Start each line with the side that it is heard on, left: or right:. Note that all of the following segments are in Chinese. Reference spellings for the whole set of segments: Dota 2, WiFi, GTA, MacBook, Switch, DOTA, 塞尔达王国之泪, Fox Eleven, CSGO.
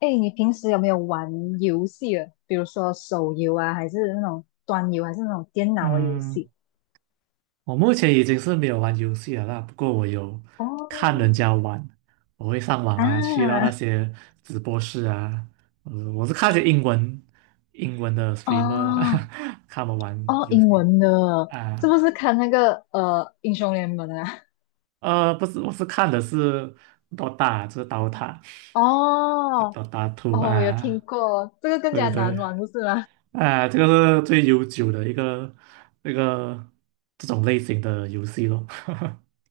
left: 哎，你平时有没有玩游戏啊？比如说手游啊，还是那种端游，还是那种电脑的游
right: 嗯，
left: 戏？
right: 我目前已经是没有玩游戏了啦，不过我有看人
left: 哦，
right: 家玩，我会上网啊，去到那
left: 啊，
right: 些直播室啊，我是看一些英文的
left: 哦，
right: streamer 啦，看他们玩
left: 哦，
right: 游
left: 英
right: 戏
left: 文的，是
right: 啊，
left: 不是看那个英雄联盟啊？
right: 不是，我是看的是 Dota，就是 Dota
left: 哦，
right: Two
left: 哦，我有听
right: 啊，
left: 过，这个更加
right: 对
left: 难
right: 对。
left: 玩，不是吗？
right: 啊，这个是最悠久的一个那个这种类型的游戏咯。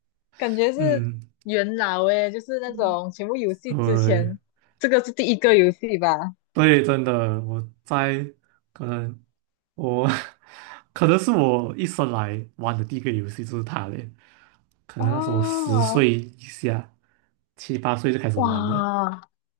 left: 感觉 是
right: 嗯，
left: 元老诶，就是那种全部游戏之
right: 对，
left: 前，这个是第一个游戏吧？
right: 对，真的，我在可能我 可能是我一生来玩的第一个游戏就是它嘞，可能那时候我十
left: 哦，
right: 岁以下，七八岁就开始玩了，
left: 哇，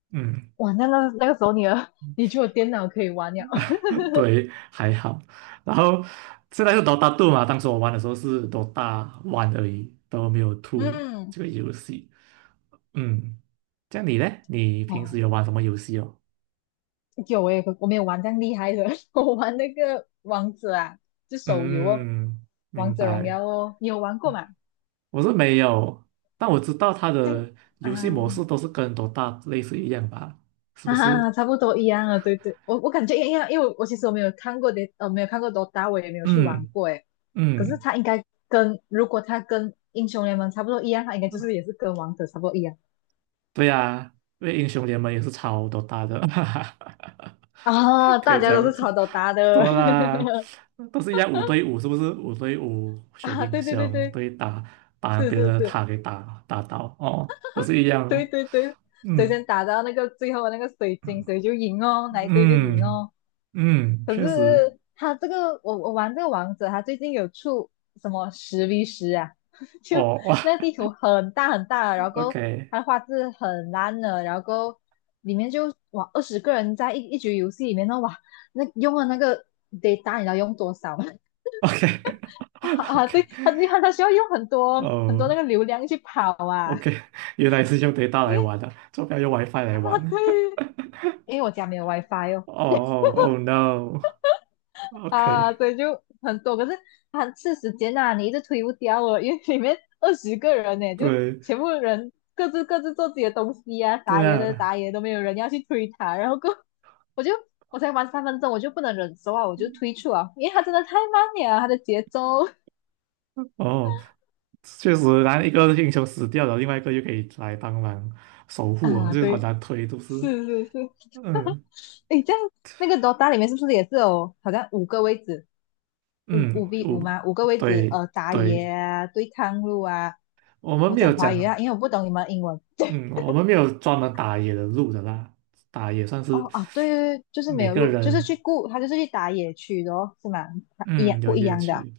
right: 嗯，
left: 哇，那个时候你的，你就有电脑可以玩了。
right: 对，还好。然后现在是 Dota 2嘛，当时我玩的时候是 Dota One 而已，都没有 TO
left: 嗯，
right: 这个游戏。嗯，这样你嘞？你平
left: 哦，
right: 时有玩什么游戏哦？
left: 有我没有玩这样厉害的，我玩那个王者啊，就手游哦，
right: 嗯，
left: 王
right: 明
left: 者荣
right: 白。
left: 耀哦，你有玩过吗？
right: 我是没有，但我知道他的
left: 啊
right: 游戏模式都是跟多大类似一样吧？是不
left: 啊，
right: 是？
left: 差不多一样啊，对对，我感觉一样，因为我其实我没有看过的，没有看过 DOTA，我也没有去玩
right: 嗯
left: 过诶，可是
right: 嗯，
left: 他应该如果他跟英雄联盟差不多一样，他应该就是也是跟王者差不多一样
right: 对呀、因为英雄联盟也是超 Dota 的，哈哈，
left: 啊，
right: 可
left: 大
right: 以这
left: 家都是
right: 样子。
left: 炒 DOTA 的
right: 多啦，都是一样五对五，是不是？五对五选
left: 啊，
right: 英
left: 对对对
right: 雄，
left: 对，
right: 对打把
left: 是
right: 别人
left: 是
right: 的
left: 是。
right: 塔给打倒，哦，都是一样
left: 对
right: 哦。
left: 对对，谁
right: 嗯，
left: 先打到那个最后的那个水晶，谁就赢哦，哪一队就赢
right: 嗯
left: 哦。
right: 嗯，
left: 可
right: 确实，
left: 是他这个，我玩这个王者，他最近有出什么10v10啊？就
right: 哦，
left: 那
right: 哇
left: 个地图很大很大，然 后
right: ，OK。
left: 它的画质很烂的，然后里面就哇二十个人在一局游戏里面呢，哇，那用了那个 data 你知道用多少吗？哇啊，
right: OK，
left: 对，他需要用很多很多
right: 哦
left: 那个流量去跑啊，
right: ，OK，原来是用 data
left: 因
right: 来
left: 为
right: 玩的，做不边用 WiFi 来
left: 他
right: 玩。
left: 对，因为我家没有 WiFi 哦。
right: 哦，Oh，no，OK，
left: 啊，对，就很多，可是它是时间呐、你一直推不掉哦，因为里面二十个人呢，就
right: 对
left: 全部人各自各自做自己的东西啊，
right: 对
left: 打野的
right: 啊，
left: 打野都没有人要去推它，然后过我就我才玩3分钟，我就不能忍受啊，我就退出啊，因为他真的太慢了，他的节奏
right: 哦，确实，然后一个英雄死掉了，另外一个又可以来帮忙守护啊，
left: 啊，
right: 就是好
left: 对，
right: 难推，都是，
left: 是是是，
right: 嗯
left: 诶，这样那个 DOTA 里面是不是也是有好像五个位置，五
right: 嗯，
left: 五 v 五
right: 我
left: 吗？五个位置，
right: 对
left: 打野
right: 对，
left: 啊，对抗路啊，
right: 我们
left: 我
right: 没有
left: 讲华语
right: 讲，
left: 啊，因为我不懂你们英文。
right: 嗯，我们没有专门打野的路的啦，打野算是
left: 哦啊，对对对，就是没
right: 每
left: 有
right: 个
left: 路，就是去
right: 人。
left: 顾，他就是去打野区的哦，是吗？他一样
right: 嗯，有
left: 不一
right: 夜
left: 样的啊？
right: 区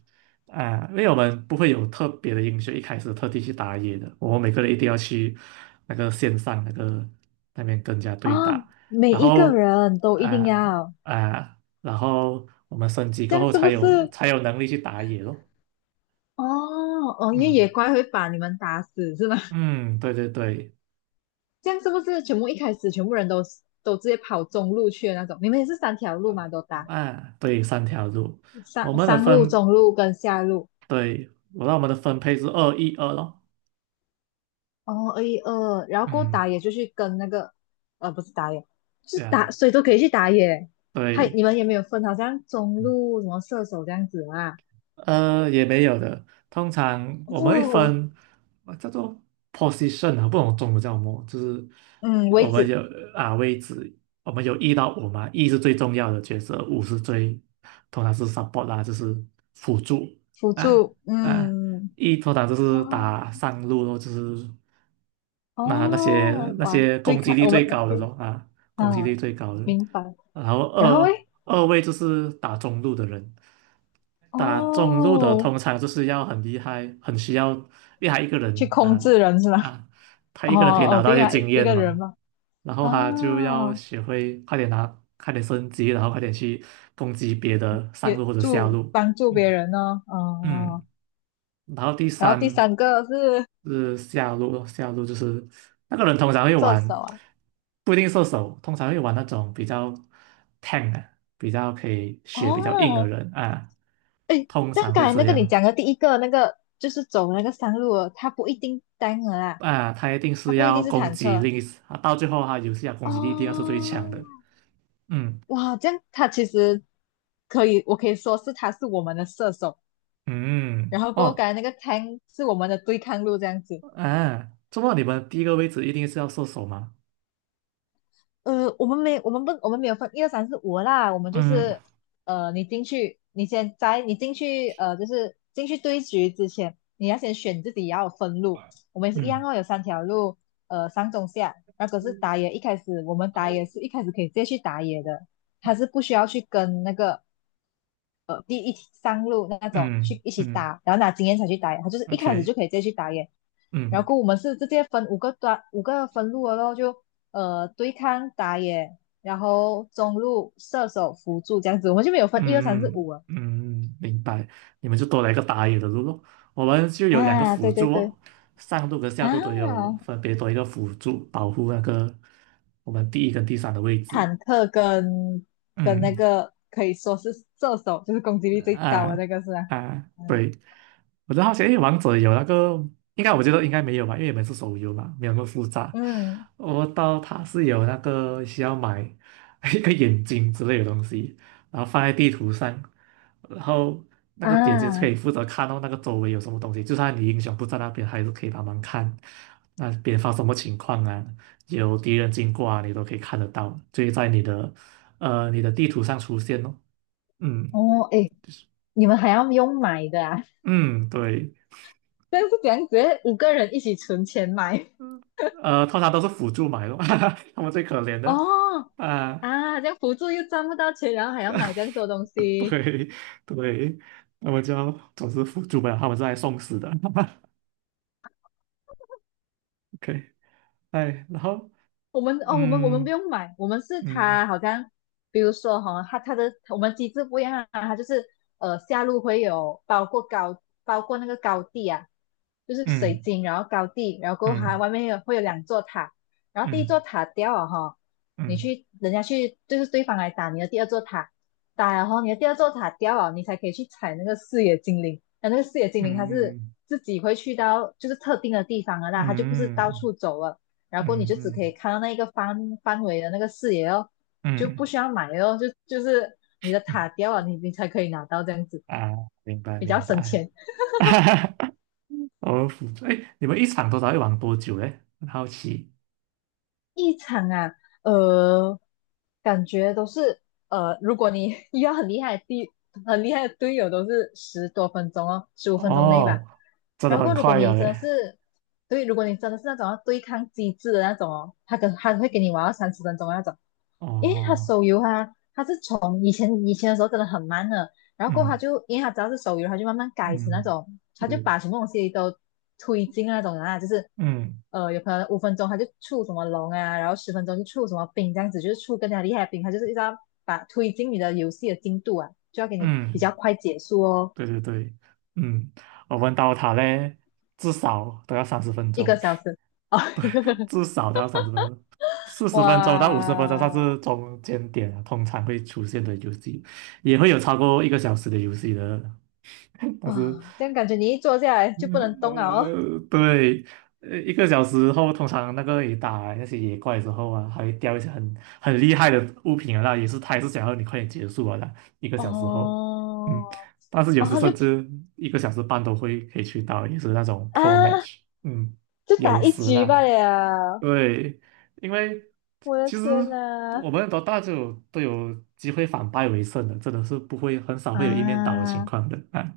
right: 啊，因为我们不会有特别的英雄一开始特地去打野的，我们每个人一定要去那个线上那个那边跟人家对
left: 哦
right: 打，
left: 每
right: 然
left: 一个
right: 后
left: 人都一定
right: 啊
left: 要，
right: 然后我们升级
left: 这
right: 过
left: 样
right: 后
left: 是不
right: 才有
left: 是？
right: 才有能力去打野咯。
left: 哦哦，因为野
right: 嗯
left: 怪会把你们打死是吗？
right: 嗯，对对对，
left: 这样是不是全部一开始全部人都直接跑中路去的那种？你们也是三条路
right: 呃
left: 嘛，都打
right: 啊，对，三条路，我
left: 上
right: 们的
left: 上路、
right: 分，
left: 中路跟下路
right: 对，我们的分配是二一二咯。
left: 哦，二一二，然后过后
right: 嗯，
left: 打野就去跟那个，不是打野，是
right: 对
left: 打，
right: 啊，
left: 谁都可以去打野。还
right: 对。
left: 你们也没有分，好像中路什么射手这样子啊？
right: 呃，也没有的。通常我们会
left: 哦，
right: 分叫做 position 啊，不懂中文叫什么，就是
left: 嗯，位
right: 我们
left: 置
right: 有啊位置，我们有一到五嘛，一是最重要的角色，五是最通常是 support 啦、就是辅助
left: 辅
right: 啊
left: 助，
right: 啊，
left: 嗯，
right: 一通常就
left: 哦，
right: 是打上路咯，就是那些
left: 哦，
right: 那
left: 哇，
right: 些
left: 对
right: 攻击
left: 抗
right: 力
left: 我们
right: 最高的咯啊，攻击
left: 啊，
right: 力最高的。
left: 明白。
right: 然后
left: 然后
right: 二
left: 诶，
right: 二位就是打中路的人，打中路的
left: 哦，
right: 通常就是要很厉害，一个
left: 去
right: 人
left: 控
right: 拿
left: 制人是吗？
right: 啊，他一
left: 哦
right: 个人可以拿
left: 哦，
right: 到一
left: 对
right: 些
left: 啊，
right: 经
left: 一
right: 验
left: 个人
right: 嘛，
left: 嘛。
right: 然后他就要
left: 哦，
right: 学会快点拿，快点升级，然后快点去攻击别的上路或者下路。
left: 帮助别
right: 嗯，
left: 人呢、哦。哦，
right: 嗯，然后第
left: 然后第
right: 三
left: 三个是
right: 是下路咯，下路就是那个人通常会
left: 射手
right: 玩，
left: 啊，
right: 不一定射手，通常会玩那种比较 tank 啊，比较可以血比较硬的
left: 哦，
right: 人啊，
left: 哎，
right: 通
left: 这样
right: 常
left: 刚
right: 会
left: 才
right: 这
left: 那个你
right: 样
left: 讲的第一个那个就是走那个山路了，它不一定单了啦，
right: 啊，他一定
left: 它
right: 是
left: 不一
right: 要
left: 定是
right: 攻
left: 坦
right: 击
left: 克
right: 力，啊，到最后他游戏啊攻击力一定要是最强的，
left: 哦，
right: 嗯
left: 哇，这样它其实可以，我可以说是它是我们的射手，
right: 嗯
left: 然
right: 嗯
left: 后过后刚
right: 哦
left: 才那个 tank 是我们的对抗路这样子。
right: 啊，这么你们第一个位置一定是要射手吗？
left: 我们没，我们不，我们没有分一二三四五啦，我们就
right: 嗯
left: 是，你进去，你先在你进去，就是进去对局之前，你要先选自己要分路。我们也是一样
right: 嗯
left: 哦，有三条路，上中下。那可是打野一开始，我们打野是一开始可以直接去打野的，他是不需要去跟那个第一上路那种
right: 嗯
left: 去一起
right: 嗯
left: 打，然后拿经验才去打野，他就是一开始就
right: ，OK，
left: 可以直接去打野。然
right: 嗯
left: 后我们是直接分五个分路了咯，就对抗打野，然后中路射手辅助这样子，我们就没有分一二三四
right: 嗯
left: 五啊。
right: 嗯，嗯明白。你们就多了一个打野的路咯。我们就有两个
left: 啊，
right: 辅
left: 对对
right: 助
left: 对
right: 哦，上路跟下路都有
left: 啊，
right: 分别多一个辅助保护那个我们第一跟第三的位置。
left: 坦克跟那
right: 嗯
left: 个可以说是射手，就是攻击力最高的
right: 啊
left: 那个是吧？
right: 啊，
left: 嗯
right: 对，我就好奇，因为王者有那个，应该我觉得应该没有吧，因为你们是手游嘛，没有那么复杂。
left: 嗯
right: 我到它是有那个需要买 一个眼睛之类的东西，然后放在地图上，然后那个眼睛可
left: 啊
right: 以负责看到那个周围有什么东西，就算你英雄不在那边，还是可以帮忙看那边发生什么情况啊，有敌人经过啊，你都可以看得到，就会在你的你的地图上出现哦。嗯，
left: 哦诶，你们还要用买的啊？
right: 嗯，对，
left: 这样是怎样？直接五个人一起存钱买
right: 呃，通常都是辅助买的，他们最可怜的
left: 哦
right: 啊，
left: 啊，这样辅助又赚不到钱，然后还要买这样多东 西
right: 对对，他们就总是辅助买了，他们是来送死的。OK，哎，然后
left: 我们哦，我们不
right: 嗯
left: 用买，我们是
right: 嗯
left: 他好像，比如说哈、他的我们机制不一样啊，它就是下路会有包括那个高地啊，就是水
right: 嗯
left: 晶，然后高地，然后过后它
right: 嗯
left: 外面会有两座塔，然后第一座
right: 嗯
left: 塔掉了哈、
right: 嗯
left: 人家去就是对方来打你的第二座塔，然后你的第二座塔掉了，你才可以去踩那个视野精灵，那个视野精灵它是
right: 嗯
left: 自己会去到就是特定的地方了啦，它就不是到
right: 嗯
left: 处走了。然后你
right: 嗯
left: 就只可以
right: 嗯
left: 看到那一个范围的那个视野哦，就不
right: 嗯
left: 需要买哦，就是你的
right: 嗯
left: 塔掉了，你才可以拿到这样子，
right: 啊，明白
left: 比较
right: 明
left: 省
right: 白，
left: 钱。
right: 我哦，辅助，哎，你们一场多少会玩多久嘞？很好奇
left: 一场啊，呃，感觉都是如果你 遇到很厉害的队友，都是10多分钟哦，15分钟内吧。
right: 哦，真的
left: 然
right: 很
left: 后如果
right: 快呀
left: 你真的
right: 嘞。
left: 是，对，如果你真的是那种要对抗机制的那种哦，他会给你玩到30分钟的那种。因为他
right: 哦，
left: 手游啊，他是从以前以前的时候真的很慢的，然后过后他
right: 嗯
left: 就因为他只要是手游，他就慢慢改成那
right: 嗯，
left: 种，他就
right: 对，
left: 把什么东西都推进那种啊，就是
right: 嗯
left: 有可能五分钟他就出什么龙啊，然后十分钟就出什么兵这样子，就是出更加厉害的兵，他就是一直要把推进你的游戏的进度啊，就要给你比
right: 嗯，
left: 较快结束哦，
right: 对对对，嗯，我问到他嘞，至少都要三十分
left: 一
right: 钟，
left: 个小时哦，
right: 对，至少都要三十分钟，四十分钟到五十分钟算
left: 哇
right: 是中间点啊，通常会出现的游戏，也会有超过一个小时的游戏的，但是
left: 啊，这样感觉你一坐下来就不能动了哦，
right: 呃，对，呃，一个小时后，通常那个你打那些野怪之后啊，还会掉一些很厉害的物品啊，那也是他也是想要你快点结束啊的。一个小时后，嗯，
left: 哦
right: 但是有
left: 哦，
right: 时
left: 他就
right: 甚至一个小时半都会可以去到，也是那种 pro
left: 啊
right: match，嗯，
left: 就
right: 有
left: 打一
right: 时
left: 局罢
right: 啦，
left: 了，
right: 对，因为
left: 我的
right: 其实
left: 天哪！
right: 我们多大就有都有机会反败为胜的，真的是不会很少会有一面倒的情
left: 啊，
right: 况的啊，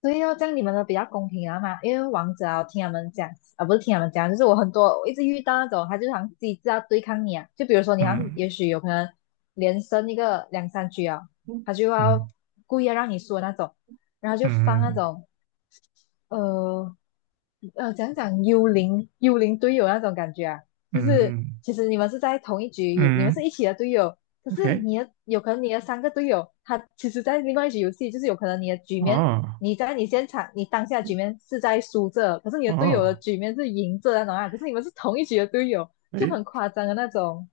left: 对哦，这样你们的比较公平啊嘛，因为王者啊，我听他们讲啊，不是听他们讲，就是我很多我一直遇到那种，他就好像机制要对抗你啊，就比如说你好像
right: 嗯
left: 也许有可能连胜一个两三局啊，
right: 嗯
left: 他就要
right: 嗯
left: 故意要让你输的那种，然后就
right: 嗯。
left: 放那
right: 嗯
left: 种呃讲讲幽灵队友那种感觉啊，就是
right: 嗯
left: 其实你们是在同一局，你们
right: 嗯
left: 是一起的队友，可是
right: ，OK，
left: 有可能你的三个队友，他其实在另外一局游戏，就是有可能你的局面，
right: 哦
left: 你在你现场你当下局面是在输着，可是你的队友的
right: 哦，
left: 局面是赢着那种啊，可是你们是同一局的队友，就
right: 诶
left: 很夸张的那种，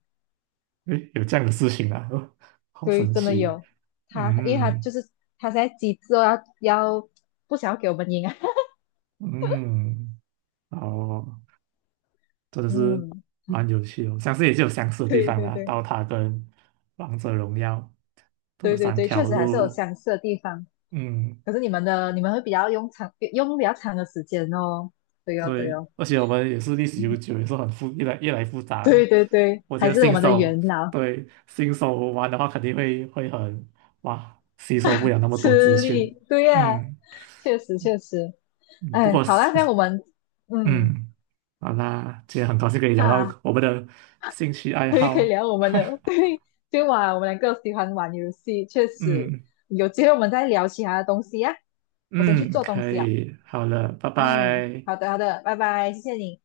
right: 诶，有这样的事情啊，哦，好
left: 对，
right: 神
left: 真的
right: 奇，
left: 有他，因为他
right: 嗯
left: 就是他现在机制哦，要不想要给我们赢啊，
right: 嗯，哦，真的 是
left: 嗯，
right: 蛮有趣哦，我相信也是有相似的地
left: 对
right: 方
left: 对
right: 啦，
left: 对
right: 刀塔跟王者荣耀这
left: 对对
right: 三
left: 对，确
right: 条
left: 实还是有
right: 路，
left: 相似的地方。
right: 嗯
left: 可是你们会比较用比较长的时间哦。对哦，对
right: 对，
left: 哦，
right: 而且我们也是历史悠久，也是很复，越来越复杂
left: 对
right: 了。
left: 对对，
right: 我觉
left: 还
right: 得
left: 是我们的元老
right: 新手玩的话，肯定会很哇，吸收不了那么多资
left: 吃
right: 讯。
left: 力。对呀、
right: 嗯
left: 确实确实。
right: 嗯不
left: 哎，
right: 过
left: 好啦，
right: 是
left: 这样 我们嗯
right: 嗯，好啦，今天很高兴可以聊
left: 哈，
right: 到我们的兴趣爱
left: 对，可以
right: 好。
left: 聊我 们的 对，就玩我们两个喜欢玩游戏，确实
right: 嗯
left: 有机会我们再聊其他的东西呀、我先去
right: 嗯，
left: 做东
right: 可
left: 西啊。
right: 以，好了，拜
left: 嗯，
right: 拜。
left: 好的好的，拜拜，谢谢你。